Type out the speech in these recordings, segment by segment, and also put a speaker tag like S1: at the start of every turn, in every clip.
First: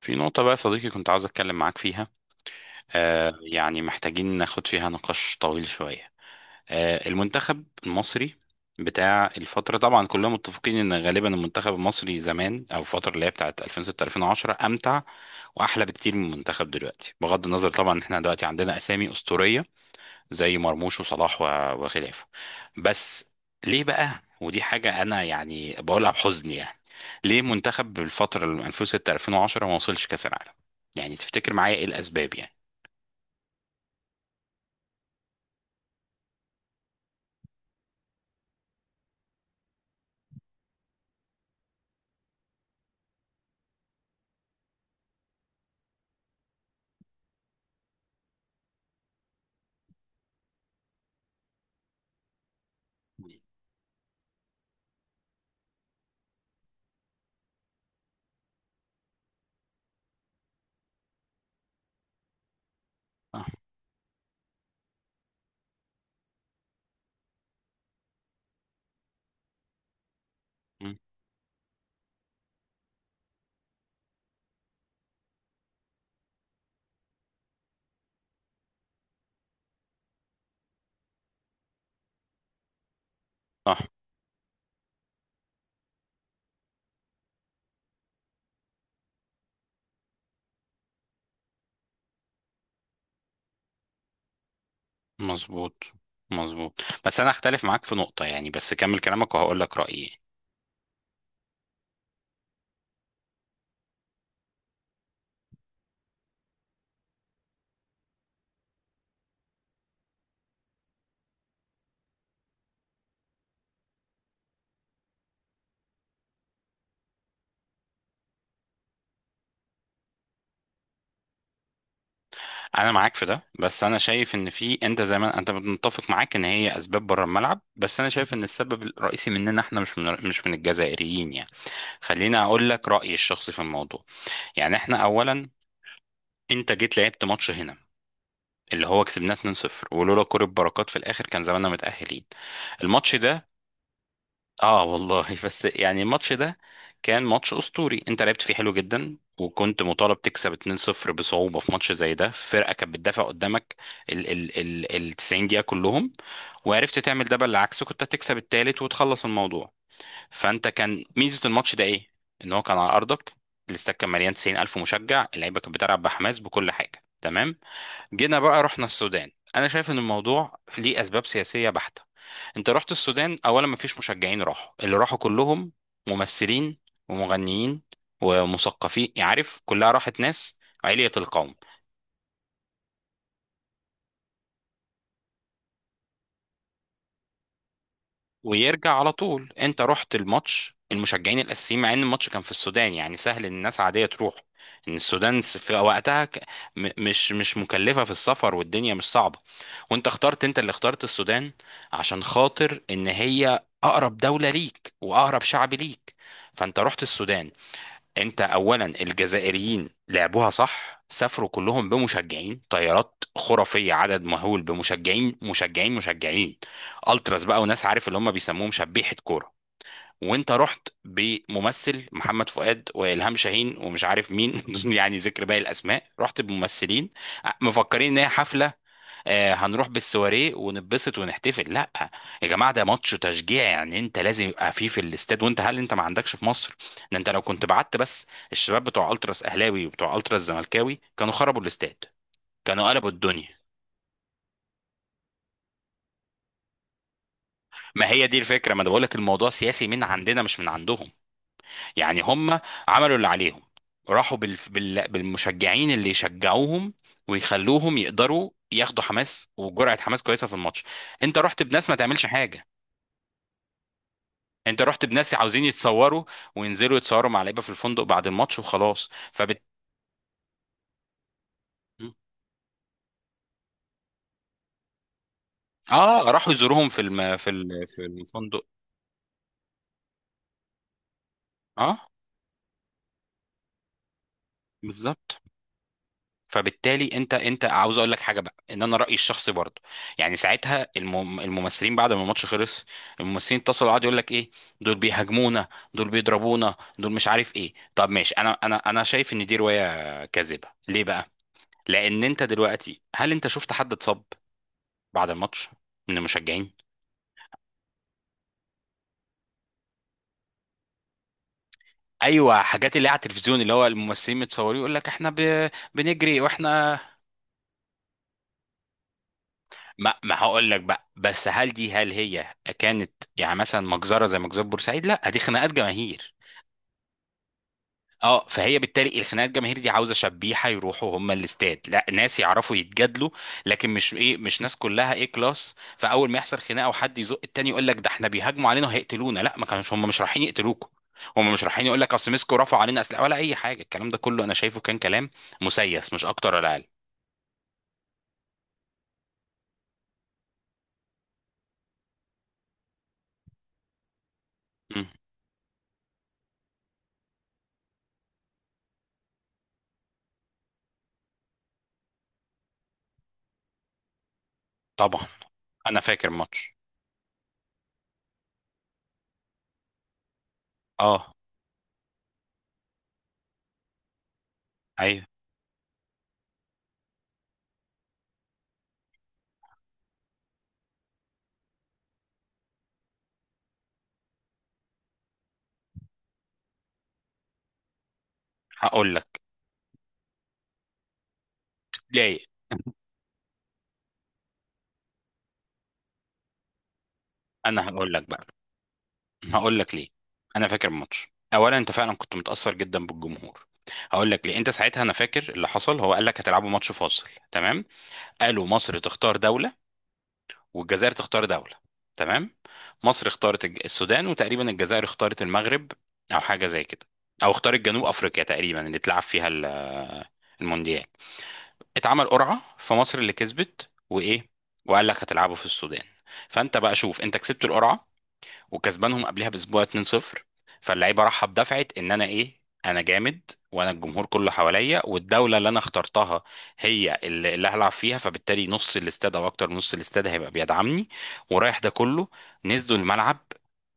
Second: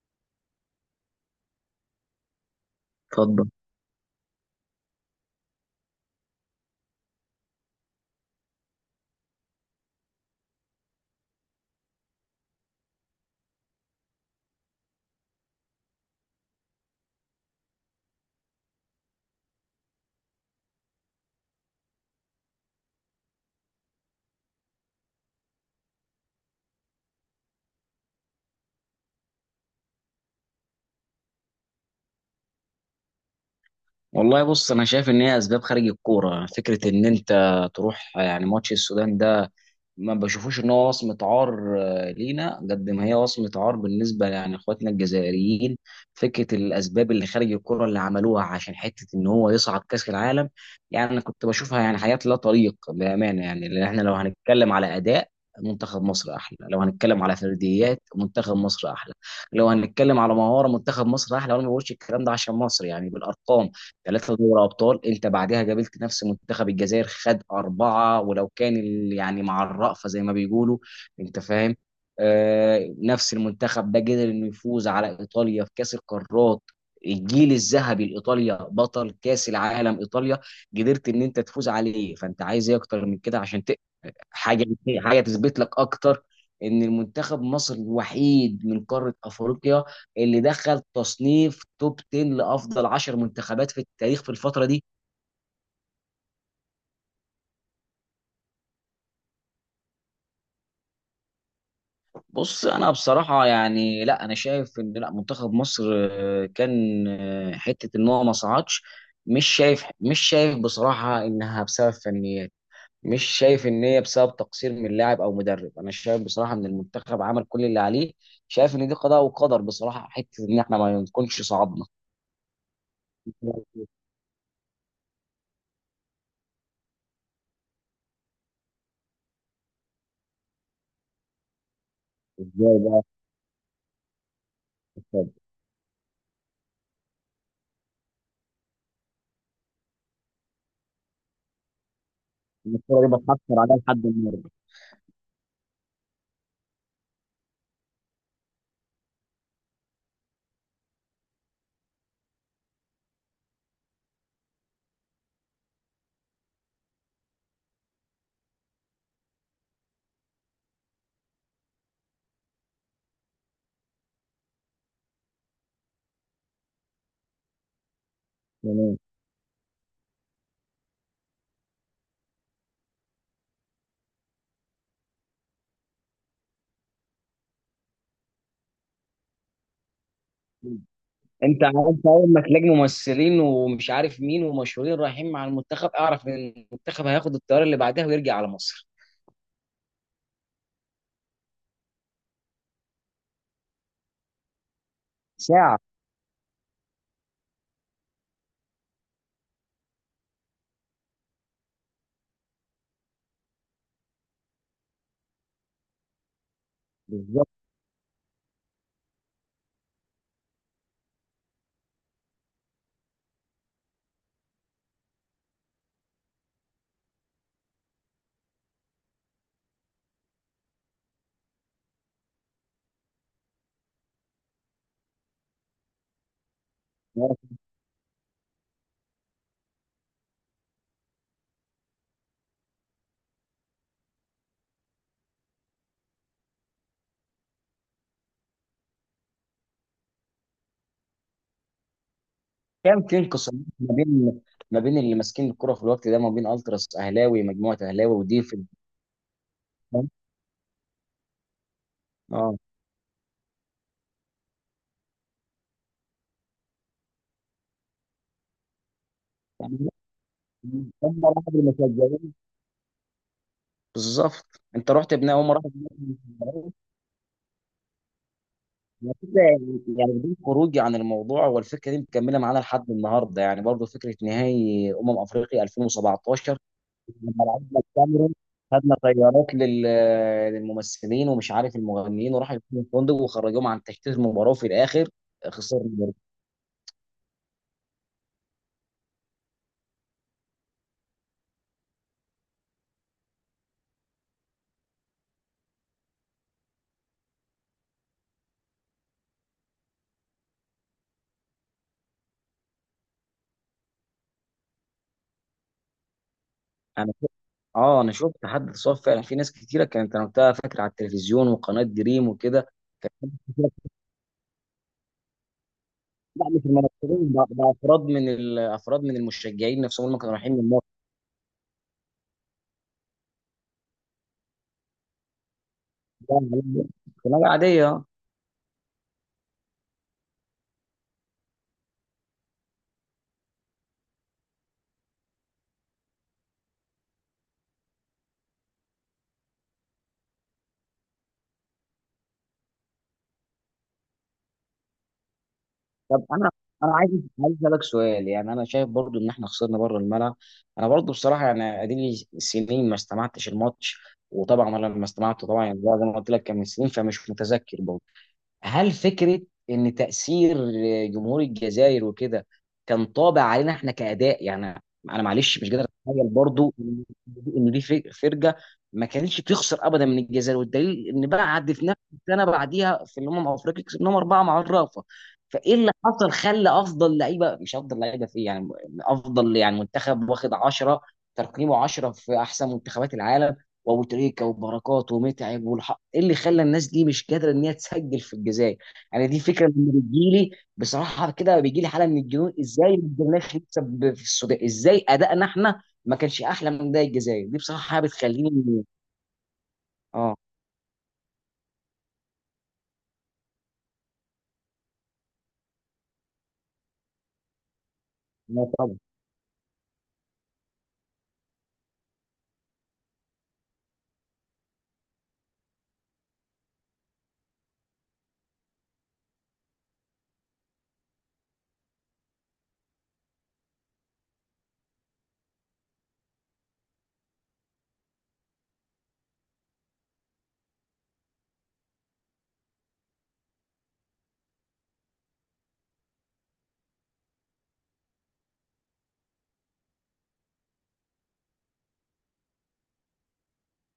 S1: في نقطة بقى يا صديقي، كنت عاوز أتكلم معاك فيها.
S2: اتفضل.
S1: يعني محتاجين ناخد فيها نقاش طويل شوية. المنتخب المصري بتاع الفترة، طبعا كلنا متفقين إن غالبا المنتخب المصري زمان، أو الفترة اللي هي بتاعت 2006 2010، أمتع وأحلى بكتير من المنتخب دلوقتي. بغض النظر طبعا إن إحنا دلوقتي عندنا أسامي أسطورية زي مرموش وصلاح وخلافه، بس ليه بقى؟ ودي حاجة أنا يعني بقولها بحزن يعني. ليه منتخب بالفترة اللي من 2006 2010 ما وصلش كأس العالم؟ يعني تفتكر معايا إيه الأسباب يعني؟
S2: والله، بص، انا شايف ان هي اسباب خارج الكوره. فكره ان انت تروح يعني ماتش السودان ده، ما بشوفوش ان هو وصمه عار لينا قد ما هي وصمه عار بالنسبه يعني اخواتنا الجزائريين. فكره الاسباب اللي خارج الكوره اللي عملوها عشان حته ان هو يصعد كاس العالم. يعني انا كنت بشوفها يعني حاجات لا طريق بامانه، يعني لان احنا لو هنتكلم على اداء منتخب مصر احلى، لو هنتكلم على فرديات منتخب مصر احلى، لو هنتكلم على مهاره منتخب مصر احلى. وانا ما بقولش الكلام ده عشان مصر، يعني
S1: صح.
S2: بالارقام ثلاثة دوري أبطال. أنت بعدها قابلت نفس منتخب الجزائر خد أربعة، ولو كان يعني مع الرأفة زي ما بيقولوا.
S1: مم.
S2: أنت فاهم؟ آه، نفس المنتخب ده قدر إنه يفوز على إيطاليا في كأس القارات، الجيل الذهبي لإيطاليا بطل كأس العالم. إيطاليا قدرت إن أنت تفوز عليه، فأنت عايز إيه أكتر من كده؟ عشان
S1: صح،
S2: حاجه، حاجه تثبت لك اكتر ان المنتخب مصر الوحيد من قاره افريقيا اللي دخل تصنيف توب 10، لافضل 10 منتخبات في التاريخ في الفتره دي.
S1: مظبوط، مظبوط. بس أنا أختلف معاك في نقطة يعني، بس كمل كلامك وهقول لك رأيي.
S2: بص انا بصراحه يعني لا، انا شايف ان لا منتخب مصر كان حته ان هو ما صعدش. مش شايف بصراحه انها بسبب فنيات. مش شايف ان هي بسبب تقصير من لاعب او مدرب. انا شايف بصراحه ان المنتخب عمل كل اللي عليه. شايف ان دي قضاء وقدر بصراحه حته ان احنا ما نكونش صعدنا.
S1: انا معاك في ده، بس انا شايف ان في، انت زي ما انت متفق معاك ان هي اسباب بره الملعب، بس انا شايف ان السبب الرئيسي مننا احنا، مش من الجزائريين يعني. خليني اقول
S2: ازاي
S1: لك
S2: بقى؟
S1: رايي الشخصي في الموضوع. يعني احنا اولا، انت جيت لعبت ماتش هنا اللي هو كسبناه 2-0، ولولا كرة بركات في الاخر كان زماننا متاهلين.
S2: الصوره
S1: الماتش
S2: دي
S1: ده،
S2: بتحصل عليها لحد النهارده.
S1: اه والله، بس يعني الماتش ده كان ماتش اسطوري، انت لعبت فيه حلو جدا، وكنت مطالب تكسب 2-0 بصعوبة في ماتش زي ده. فرقة كانت بتدافع قدامك ال 90 دقيقة كلهم، وعرفت تعمل ده، بالعكس كنت هتكسب التالت وتخلص الموضوع. فانت كان ميزة الماتش ده ايه؟ ان هو كان على ارضك، الاستاد كان مليان 90,000 مشجع، اللعيبة كانت بتلعب بحماس، بكل حاجة تمام. جينا بقى رحنا
S2: تمام.
S1: السودان. انا شايف ان الموضوع ليه اسباب سياسية بحتة. انت رحت السودان، اولا مفيش مشجعين راحوا، اللي راحوا كلهم ممثلين ومغنيين ومثقفين، يعني عارف كلها راحت ناس علية القوم.
S2: انت عارف، اول ما تلاقي ممثلين ومش عارف مين ومشهورين رايحين مع المنتخب، اعرف ان المنتخب هياخد الطياره اللي بعدها ويرجع على مصر.
S1: ويرجع على طول. انت رحت الماتش المشجعين الاساسيين، مع ان الماتش كان في السودان يعني سهل ان الناس عادية تروح. ان السودان في
S2: ساعه.
S1: وقتها مش مكلفة في السفر، والدنيا مش صعبة. وانت اخترت، انت اللي اخترت السودان عشان خاطر ان هي اقرب دولة ليك، واقرب شعب ليك. فانت رحت
S2: بالظبط.
S1: السودان. انت اولا الجزائريين لعبوها صح، سافروا كلهم بمشجعين، طيارات خرافيه، عدد مهول بمشجعين مشجعين مشجعين، التراس بقى، وناس عارف اللي هم بيسموهم شبيحه كوره. وانت رحت بممثل محمد فؤاد، والهام شاهين، ومش عارف مين يعني ذكر باقي الاسماء، رحت بممثلين مفكرين ان هي حفله. هنروح بالسواريه ونتبسط ونحتفل. لا يا جماعه، ده ماتش تشجيع يعني، انت لازم يبقى فيه في الاستاد. وانت، هل انت ما عندكش في مصر؟ ده انت لو كنت بعت بس الشباب بتوع التراس اهلاوي، وبتوع التراس زملكاوي، كانوا خربوا الاستاد، كانوا
S2: كان
S1: قلبوا
S2: في
S1: الدنيا.
S2: انقسام ما بين اللي ماسكين الكره في الوقت ده، ما بين التراس اهلاوي، مجموعه
S1: ما
S2: اهلاوي،
S1: هي دي
S2: ودي في.
S1: الفكره، ما انا بقول لك الموضوع سياسي من عندنا، مش من عندهم يعني.
S2: اه.
S1: هم عملوا اللي عليهم، راحوا بالمشجعين اللي يشجعوهم ويخلوهم يقدروا ياخدوا حماس،
S2: يعني
S1: وجرعه حماس كويسه في الماتش.
S2: هم
S1: انت
S2: راحوا
S1: رحت بناس ما تعملش
S2: بالمشجعين.
S1: حاجه،
S2: بالظبط
S1: انت
S2: انت
S1: رحت
S2: رحت
S1: بناس
S2: بناء هم
S1: عاوزين
S2: راحوا بناء
S1: يتصوروا
S2: بالمشجعين.
S1: وينزلوا يتصوروا مع لعيبه في الفندق بعد الماتش، وخلاص.
S2: على فكرة
S1: فبت...
S2: يعني كده، يعني بدون خروجي عن الموضوع، والفكره دي مكمله معانا لحد النهارده يعني برضه. فكره نهائي افريقيا
S1: اه راحوا
S2: 2017
S1: يزوروهم في الم...
S2: لما
S1: في
S2: لعبنا
S1: ال... في
S2: الكاميرون،
S1: الفندق
S2: خدنا طيارات للممثلين ومش عارف
S1: اه،
S2: المغنيين، وراحوا يكونوا فندق وخرجوهم عن تشتيت المباراه، وفي الاخر
S1: بالظبط.
S2: خسرنا برضه.
S1: فبالتالي انت عاوز اقول لك حاجه بقى، ان انا رايي الشخصي برضه، يعني ساعتها الممثلين بعد ما الماتش خلص، الممثلين اتصلوا قعدوا يقول لك ايه، دول بيهاجمونا، دول بيضربونا، دول مش عارف ايه. طب ماشي، انا شايف ان دي روايه كاذبه. ليه بقى؟ لان انت دلوقتي، هل انت شفت حد اتصاب بعد الماتش من المشجعين؟
S2: انا شفت- اه، انا شفت حد اتصاب فعلا، في ناس كتيره كانت، انا وقتها فاكر على التلفزيون وقناه دريم
S1: ايوه،
S2: وكده.
S1: حاجات اللي على التلفزيون، اللي هو الممثلين متصورين يقول لك احنا بنجري
S2: لا، مش
S1: واحنا...
S2: المنافسين ده، ده افراد من افراد من المشجعين نفسهم
S1: ما
S2: اللي كانوا
S1: ما
S2: رايحين من
S1: هقول لك
S2: الماتش.
S1: بقى، بس هل هي كانت يعني مثلا مجزره زي مجزره بورسعيد؟ لا، دي خناقات جماهير.
S2: ده، خناقه عاديه.
S1: اه، فهي بالتالي الخناقه الجماهيريه دي، عاوزه شبيحه يروحوا هم الاستاد، لا ناس يعرفوا يتجادلوا. لكن مش، ايه، مش ناس كلها ايه كلاس، فاول ما يحصل خناقه، وحد يزق التاني، يقول لك ده احنا بيهاجموا علينا وهيقتلونا. لا، ما كانوش، هم مش رايحين يقتلوكوا، هم مش رايحين. يقول لك اصل مسكوا رفعوا علينا اسلحه، ولا اي حاجه، الكلام ده كله انا شايفه كان كلام مسيس، مش
S2: طب انا،
S1: اكتر ولا اقل.
S2: عايز اسالك سؤال، يعني انا شايف برضو ان احنا خسرنا بره الملعب. انا برضو بصراحه، يعني اديلي سنين ما استمعتش الماتش. وطبعا انا لما
S1: مم.
S2: استمعته طبعا، يعني زي ما قلت لك كان من سنين، فمش متذكر برضو. هل فكرة إن تأثير جمهور الجزائر وكده كان طابع علينا إحنا كأداء يعني؟ أنا
S1: طبعا.
S2: معلش مش قادر
S1: انا
S2: أتخيل
S1: فاكر
S2: برضو
S1: ماتش...
S2: إن دي فرقة ما كانتش بتخسر أبدا من الجزائر. والدليل إن
S1: اه،
S2: بعد، في نفس السنة بعديها في الأمم الأفريقية، كسبناهم أربعة مع الرافة.
S1: ايوه،
S2: فإيه اللي حصل خلى أفضل لعيبة، مش أفضل لعيبة في إيه، يعني أفضل يعني منتخب واخد 10، ترقيمه 10 في أحسن منتخبات العالم، وابو تريكه وبركات ومتعب والحق، ايه اللي خلى الناس دي مش قادره ان هي تسجل في الجزائر؟
S1: هقول
S2: يعني
S1: لك
S2: دي فكره من بتجيلي بصراحه كده. بيجيلي حاله من
S1: ليه،
S2: الجنون ازاي ما قدرناش نكسب في السودان، ازاي ادائنا احنا ما كانش احلى من ده؟ الجزائر دي
S1: انا
S2: بصراحه
S1: هقول لك بقى،
S2: بتخليني.
S1: هقول لك ليه.
S2: اه.
S1: انا فاكر الماتش، اولا انت فعلا كنت متاثر جدا بالجمهور. هقول لك ليه، انت ساعتها، انا فاكر اللي حصل، هو قال لك هتلعبوا ماتش فاصل، تمام؟ قالوا
S2: لا طبعا.
S1: مصر تختار دوله، والجزائر تختار دوله، تمام. مصر اختارت السودان، وتقريبا الجزائر اختارت المغرب، او حاجه زي كده، او اختارت جنوب افريقيا تقريبا اللي اتلعب فيها المونديال. اتعمل قرعه، فمصر اللي كسبت، وايه، وقال لك هتلعبوا في السودان. فانت بقى شوف، انت كسبت القرعه، وكسبانهم قبلها باسبوع 2-0. فاللعيبه راحه بدفعه ان انا ايه، انا جامد، وانا الجمهور كله حواليا، والدوله اللي انا اخترتها هي اللي هلعب فيها، فبالتالي نص الاستاد، او اكتر من نص الاستاد، هيبقى بيدعمني، ورايح ده كله. نزلوا الملعب،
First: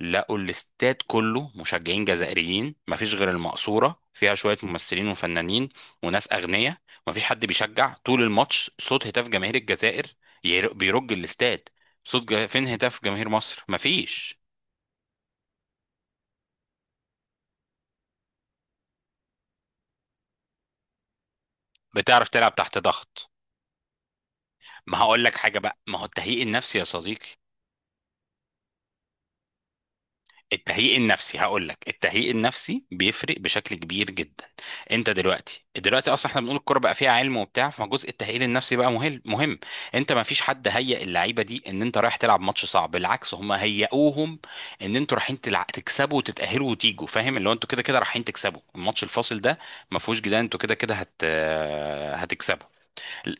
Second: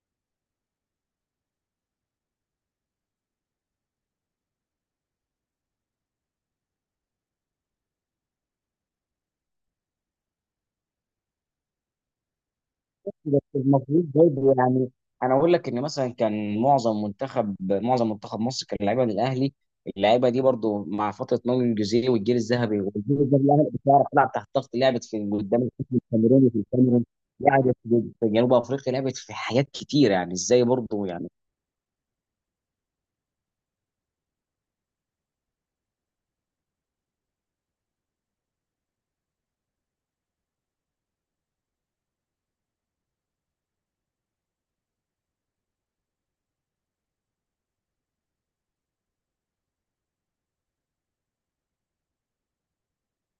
S1: لقوا الاستاد كله مشجعين جزائريين، مفيش غير المقصوره فيها شويه ممثلين وفنانين وناس اغنياء. مفيش حد بيشجع. طول الماتش صوت هتاف جماهير الجزائر بيرج الاستاد، صوت فين هتاف جماهير
S2: بس
S1: مصر؟
S2: المفروض
S1: مفيش.
S2: برضه يعني، انا اقول لك ان مثلا كان معظم منتخب مصر كان لعيبه من الاهلي. اللعيبه دي برضه مع فتره ناضي الجوزيه
S1: بتعرف
S2: والجيل
S1: تلعب تحت
S2: الذهبي، والجيل
S1: ضغط.
S2: الذهبي الاهلي بتعرف تلعب تحت ضغط،
S1: ما
S2: لعبت في
S1: هقول لك حاجه
S2: قدام
S1: بقى،
S2: الحكم
S1: ما هو التهيئ
S2: الكاميروني في
S1: النفسي يا
S2: الكاميرون،
S1: صديقي،
S2: لعبت في في جنوب افريقيا، لعبت في حاجات كتير، يعني ازاي
S1: التهيئ
S2: برضه يعني؟
S1: النفسي. هقول لك، التهيئ النفسي بيفرق بشكل كبير جدا. انت دلوقتي اصلا احنا بنقول الكوره بقى فيها علم وبتاع، فجزء التهيئ النفسي بقى مهم مهم. انت ما فيش حد هيئ اللعيبه دي ان انت رايح تلعب ماتش صعب، بالعكس، هم هيئوهم ان انتوا رايحين تكسبوا وتتاهلوا وتيجوا، فاهم؟ اللي هو انتوا كده كده رايحين تكسبوا الماتش الفاصل ده، ما فيهوش جدال، انتوا كده كده هتكسبوا.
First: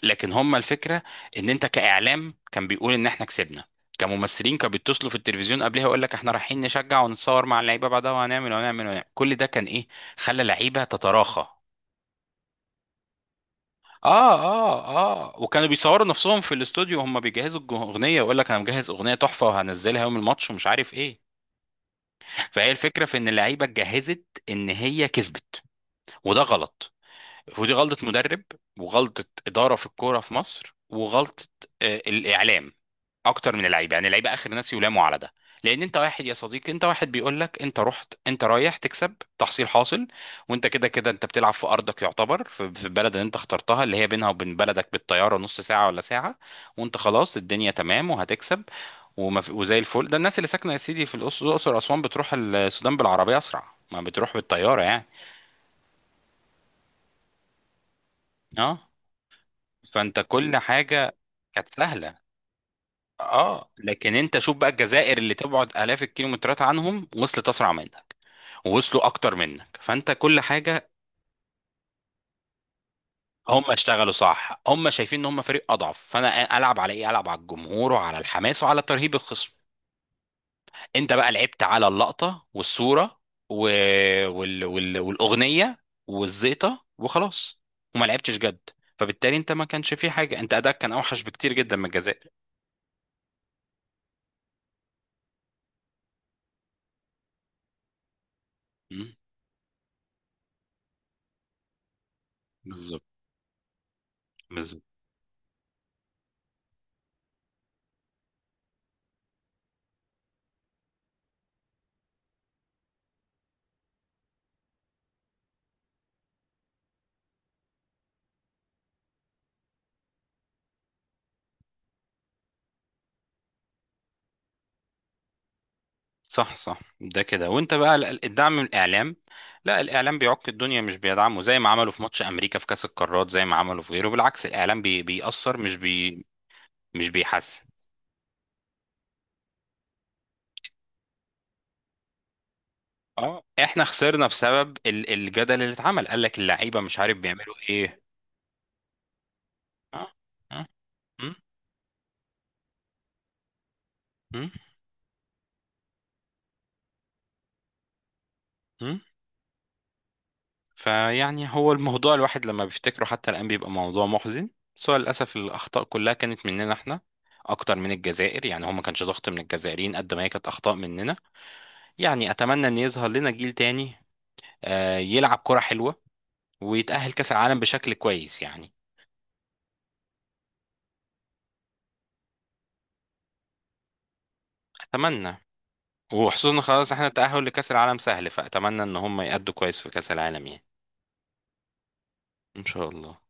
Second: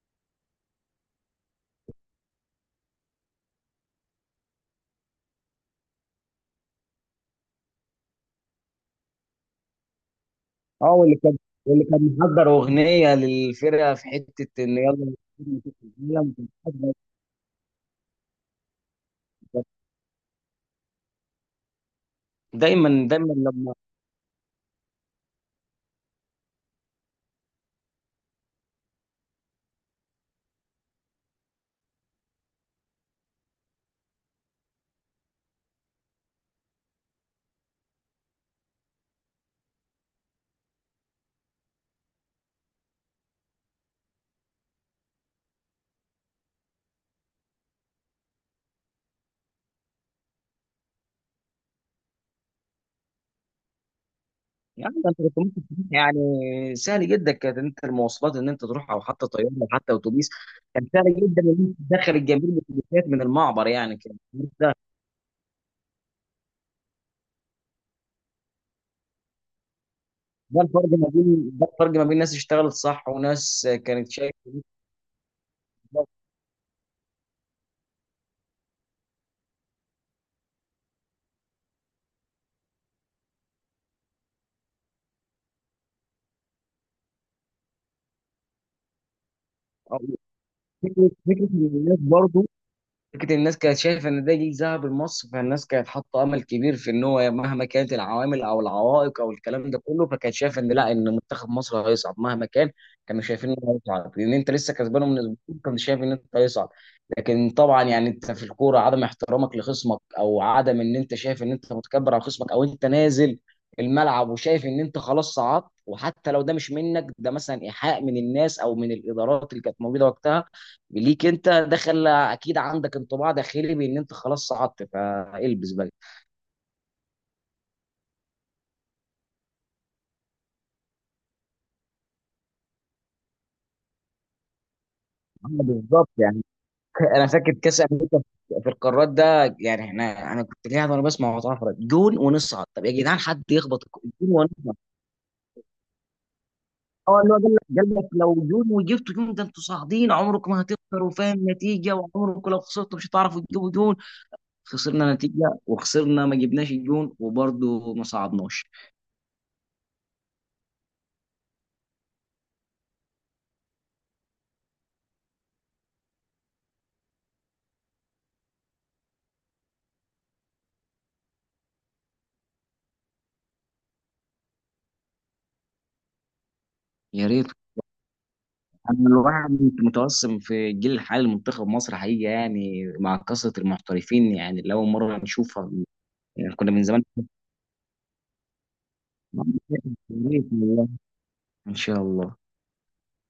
S1: لكن هم الفكره ان انت، كاعلام كان بيقول ان احنا كسبنا، كممثلين كانوا بيتصلوا في التلفزيون قبلها يقول لك احنا رايحين نشجع ونتصور مع اللعيبه بعدها، وهنعمل وهنعمل وهنعمل، كل ده كان ايه؟ خلى لعيبه
S2: اه، واللي كان
S1: تتراخى.
S2: واللي كان محضر اغنيه للفرقه في
S1: اه،
S2: حته ان
S1: اه،
S2: يلا.
S1: اه. وكانوا بيصوروا نفسهم في الاستوديو وهم بيجهزوا الاغنيه، يقول لك انا مجهز اغنيه تحفه وهنزلها يوم الماتش، ومش عارف ايه. فهي الفكره
S2: دايما
S1: في ان
S2: دايما.
S1: اللعيبه اتجهزت ان هي كسبت. وده غلط، ودي غلطة مدرب، وغلطة إدارة في الكورة في مصر، وغلطة الإعلام، أكتر من اللعيبة. يعني اللعيبة آخر ناس يلاموا على ده، لأن أنت واحد يا صديقي، أنت واحد بيقول لك أنت رحت، أنت رايح تكسب تحصيل حاصل، وأنت كده كده أنت بتلعب في أرضك يعتبر، في البلد اللي أنت اخترتها اللي هي بينها وبين بلدك بالطيارة نص ساعة ولا ساعة، وأنت خلاص الدنيا تمام وهتكسب وما في، وزي الفل. ده الناس اللي ساكنة يا سيدي في الأقصر، الأقصر وأسوان، بتروح السودان بالعربية أسرع ما بتروح بالطيارة
S2: يعني انت
S1: يعني.
S2: كنت ممكن تروح يعني. سهل جدا كانت انت المواصلات ان انت
S1: أه،
S2: تروح، او حتى طياره او حتى
S1: فأنت
S2: اتوبيس.
S1: كل
S2: كان سهل
S1: حاجة
S2: جدا
S1: كانت
S2: ان انت تدخل
S1: سهله.
S2: الجميع بالاتوبيسات من المعبر،
S1: اه،
S2: يعني
S1: لكن
S2: كان
S1: انت شوف بقى
S2: ده.
S1: الجزائر اللي تبعد الاف الكيلومترات عنهم وصلت اسرع منك، ووصلوا اكتر منك. فانت كل
S2: ده الفرق
S1: حاجه.
S2: ما بين ده الفرق ما بين ناس اشتغلت صح وناس
S1: هم
S2: كانت
S1: اشتغلوا
S2: شايفه.
S1: صح، هم شايفين ان هم فريق اضعف، فانا العب على ايه؟ العب على الجمهور، وعلى الحماس، وعلى ترهيب الخصم. انت بقى لعبت على اللقطه والصوره، و... والاغنيه والزيطه وخلاص، وما لعبتش جد. فبالتالي انت ما كانش
S2: أو،
S1: فيه حاجه، انت اداك كان
S2: فكره
S1: اوحش
S2: فكره
S1: بكتير
S2: ان
S1: جدا من
S2: الناس
S1: الجزائر.
S2: برضه، فكرة الناس كانت شايفة إن ده جيل ذهب لمصر، فالناس كانت حاطة أمل كبير في إن هو مهما كانت العوامل أو
S1: مم،
S2: العوائق أو الكلام ده كله، فكانت شايفة إن لا، إن منتخب مصر هيصعد مهما كان.
S1: بالظبط،
S2: كانوا شايفين إنه هيصعد لأن أنت لسه
S1: بالظبط.
S2: كسبانه من أسبوعين، كنت شايف إن أنت هيصعد. لكن طبعا يعني أنت في الكورة، عدم احترامك لخصمك أو عدم إن أنت شايف إن أنت متكبر على خصمك، أو أنت نازل الملعب وشايف إن أنت خلاص صعدت، وحتى لو ده مش منك، ده مثلا إيحاء من الناس أو من الإدارات اللي كانت موجودة وقتها ليك، انت دخل اكيد عندك انطباع داخلي بان انت خلاص صعدت فالبس بقى.
S1: صح، صح، ده كده. وانت بقى الدعم من الاعلام؟ لا، الاعلام بيعك الدنيا مش بيدعمه، زي ما عملوا في ماتش امريكا في كاس القارات، زي ما عملوا في غيره، بالعكس الاعلام
S2: آه،
S1: بيأثر مش
S2: بالظبط
S1: بي،
S2: يعني.
S1: مش
S2: انا فاكر
S1: بيحسن.
S2: كاس امريكا في القارات ده، يعني احنا، انا كنت قاعد وانا بسمع وأنا اتفرج، جون ونصعد. طب يا جدعان
S1: اه،
S2: حد
S1: احنا
S2: يخبط
S1: خسرنا
S2: جون
S1: بسبب
S2: ونصعد.
S1: الجدل اللي اتعمل، قال لك اللعيبه مش عارف
S2: اه، اللي هو
S1: بيعملوا
S2: قال لك قال
S1: ايه.
S2: لك لو جون وجبتوا جون ده انتوا
S1: اه،
S2: صاعدين عمرك ما
S1: اه.
S2: هتخسروا،
S1: مم،
S2: فاهم النتيجه؟ وعمرك لو خسرتوا مش هتعرفوا تجيبوا جون.
S1: مم،
S2: خسرنا نتيجه وخسرنا، ما جبناش الجون وبرضه ما صعدناش.
S1: مم. فيعني هو الموضوع الواحد لما بيفتكره حتى الان بيبقى موضوع محزن. بس هو للاسف الاخطاء كلها كانت مننا احنا اكتر من الجزائر، يعني هو ما كانش ضغط من الجزائريين قد ما هي كانت اخطاء مننا. يعني اتمنى ان يظهر لنا جيل تاني، يلعب كرة حلوة ويتأهل
S2: يا
S1: كأس
S2: ريت.
S1: العالم بشكل كويس يعني.
S2: انا الواحد متوسم في الجيل الحالي لمنتخب مصر حقيقي، يعني مع كثره المحترفين، يعني لاول مره
S1: اتمنى،
S2: نشوفها. يعني
S1: وخصوصا
S2: كنا من
S1: خلاص
S2: زمان.
S1: احنا التأهل لكأس العالم سهل، فاتمنى ان هم يأدوا كويس في كأس العالم يعني.
S2: ان شاء الله.
S1: ان شاء الله.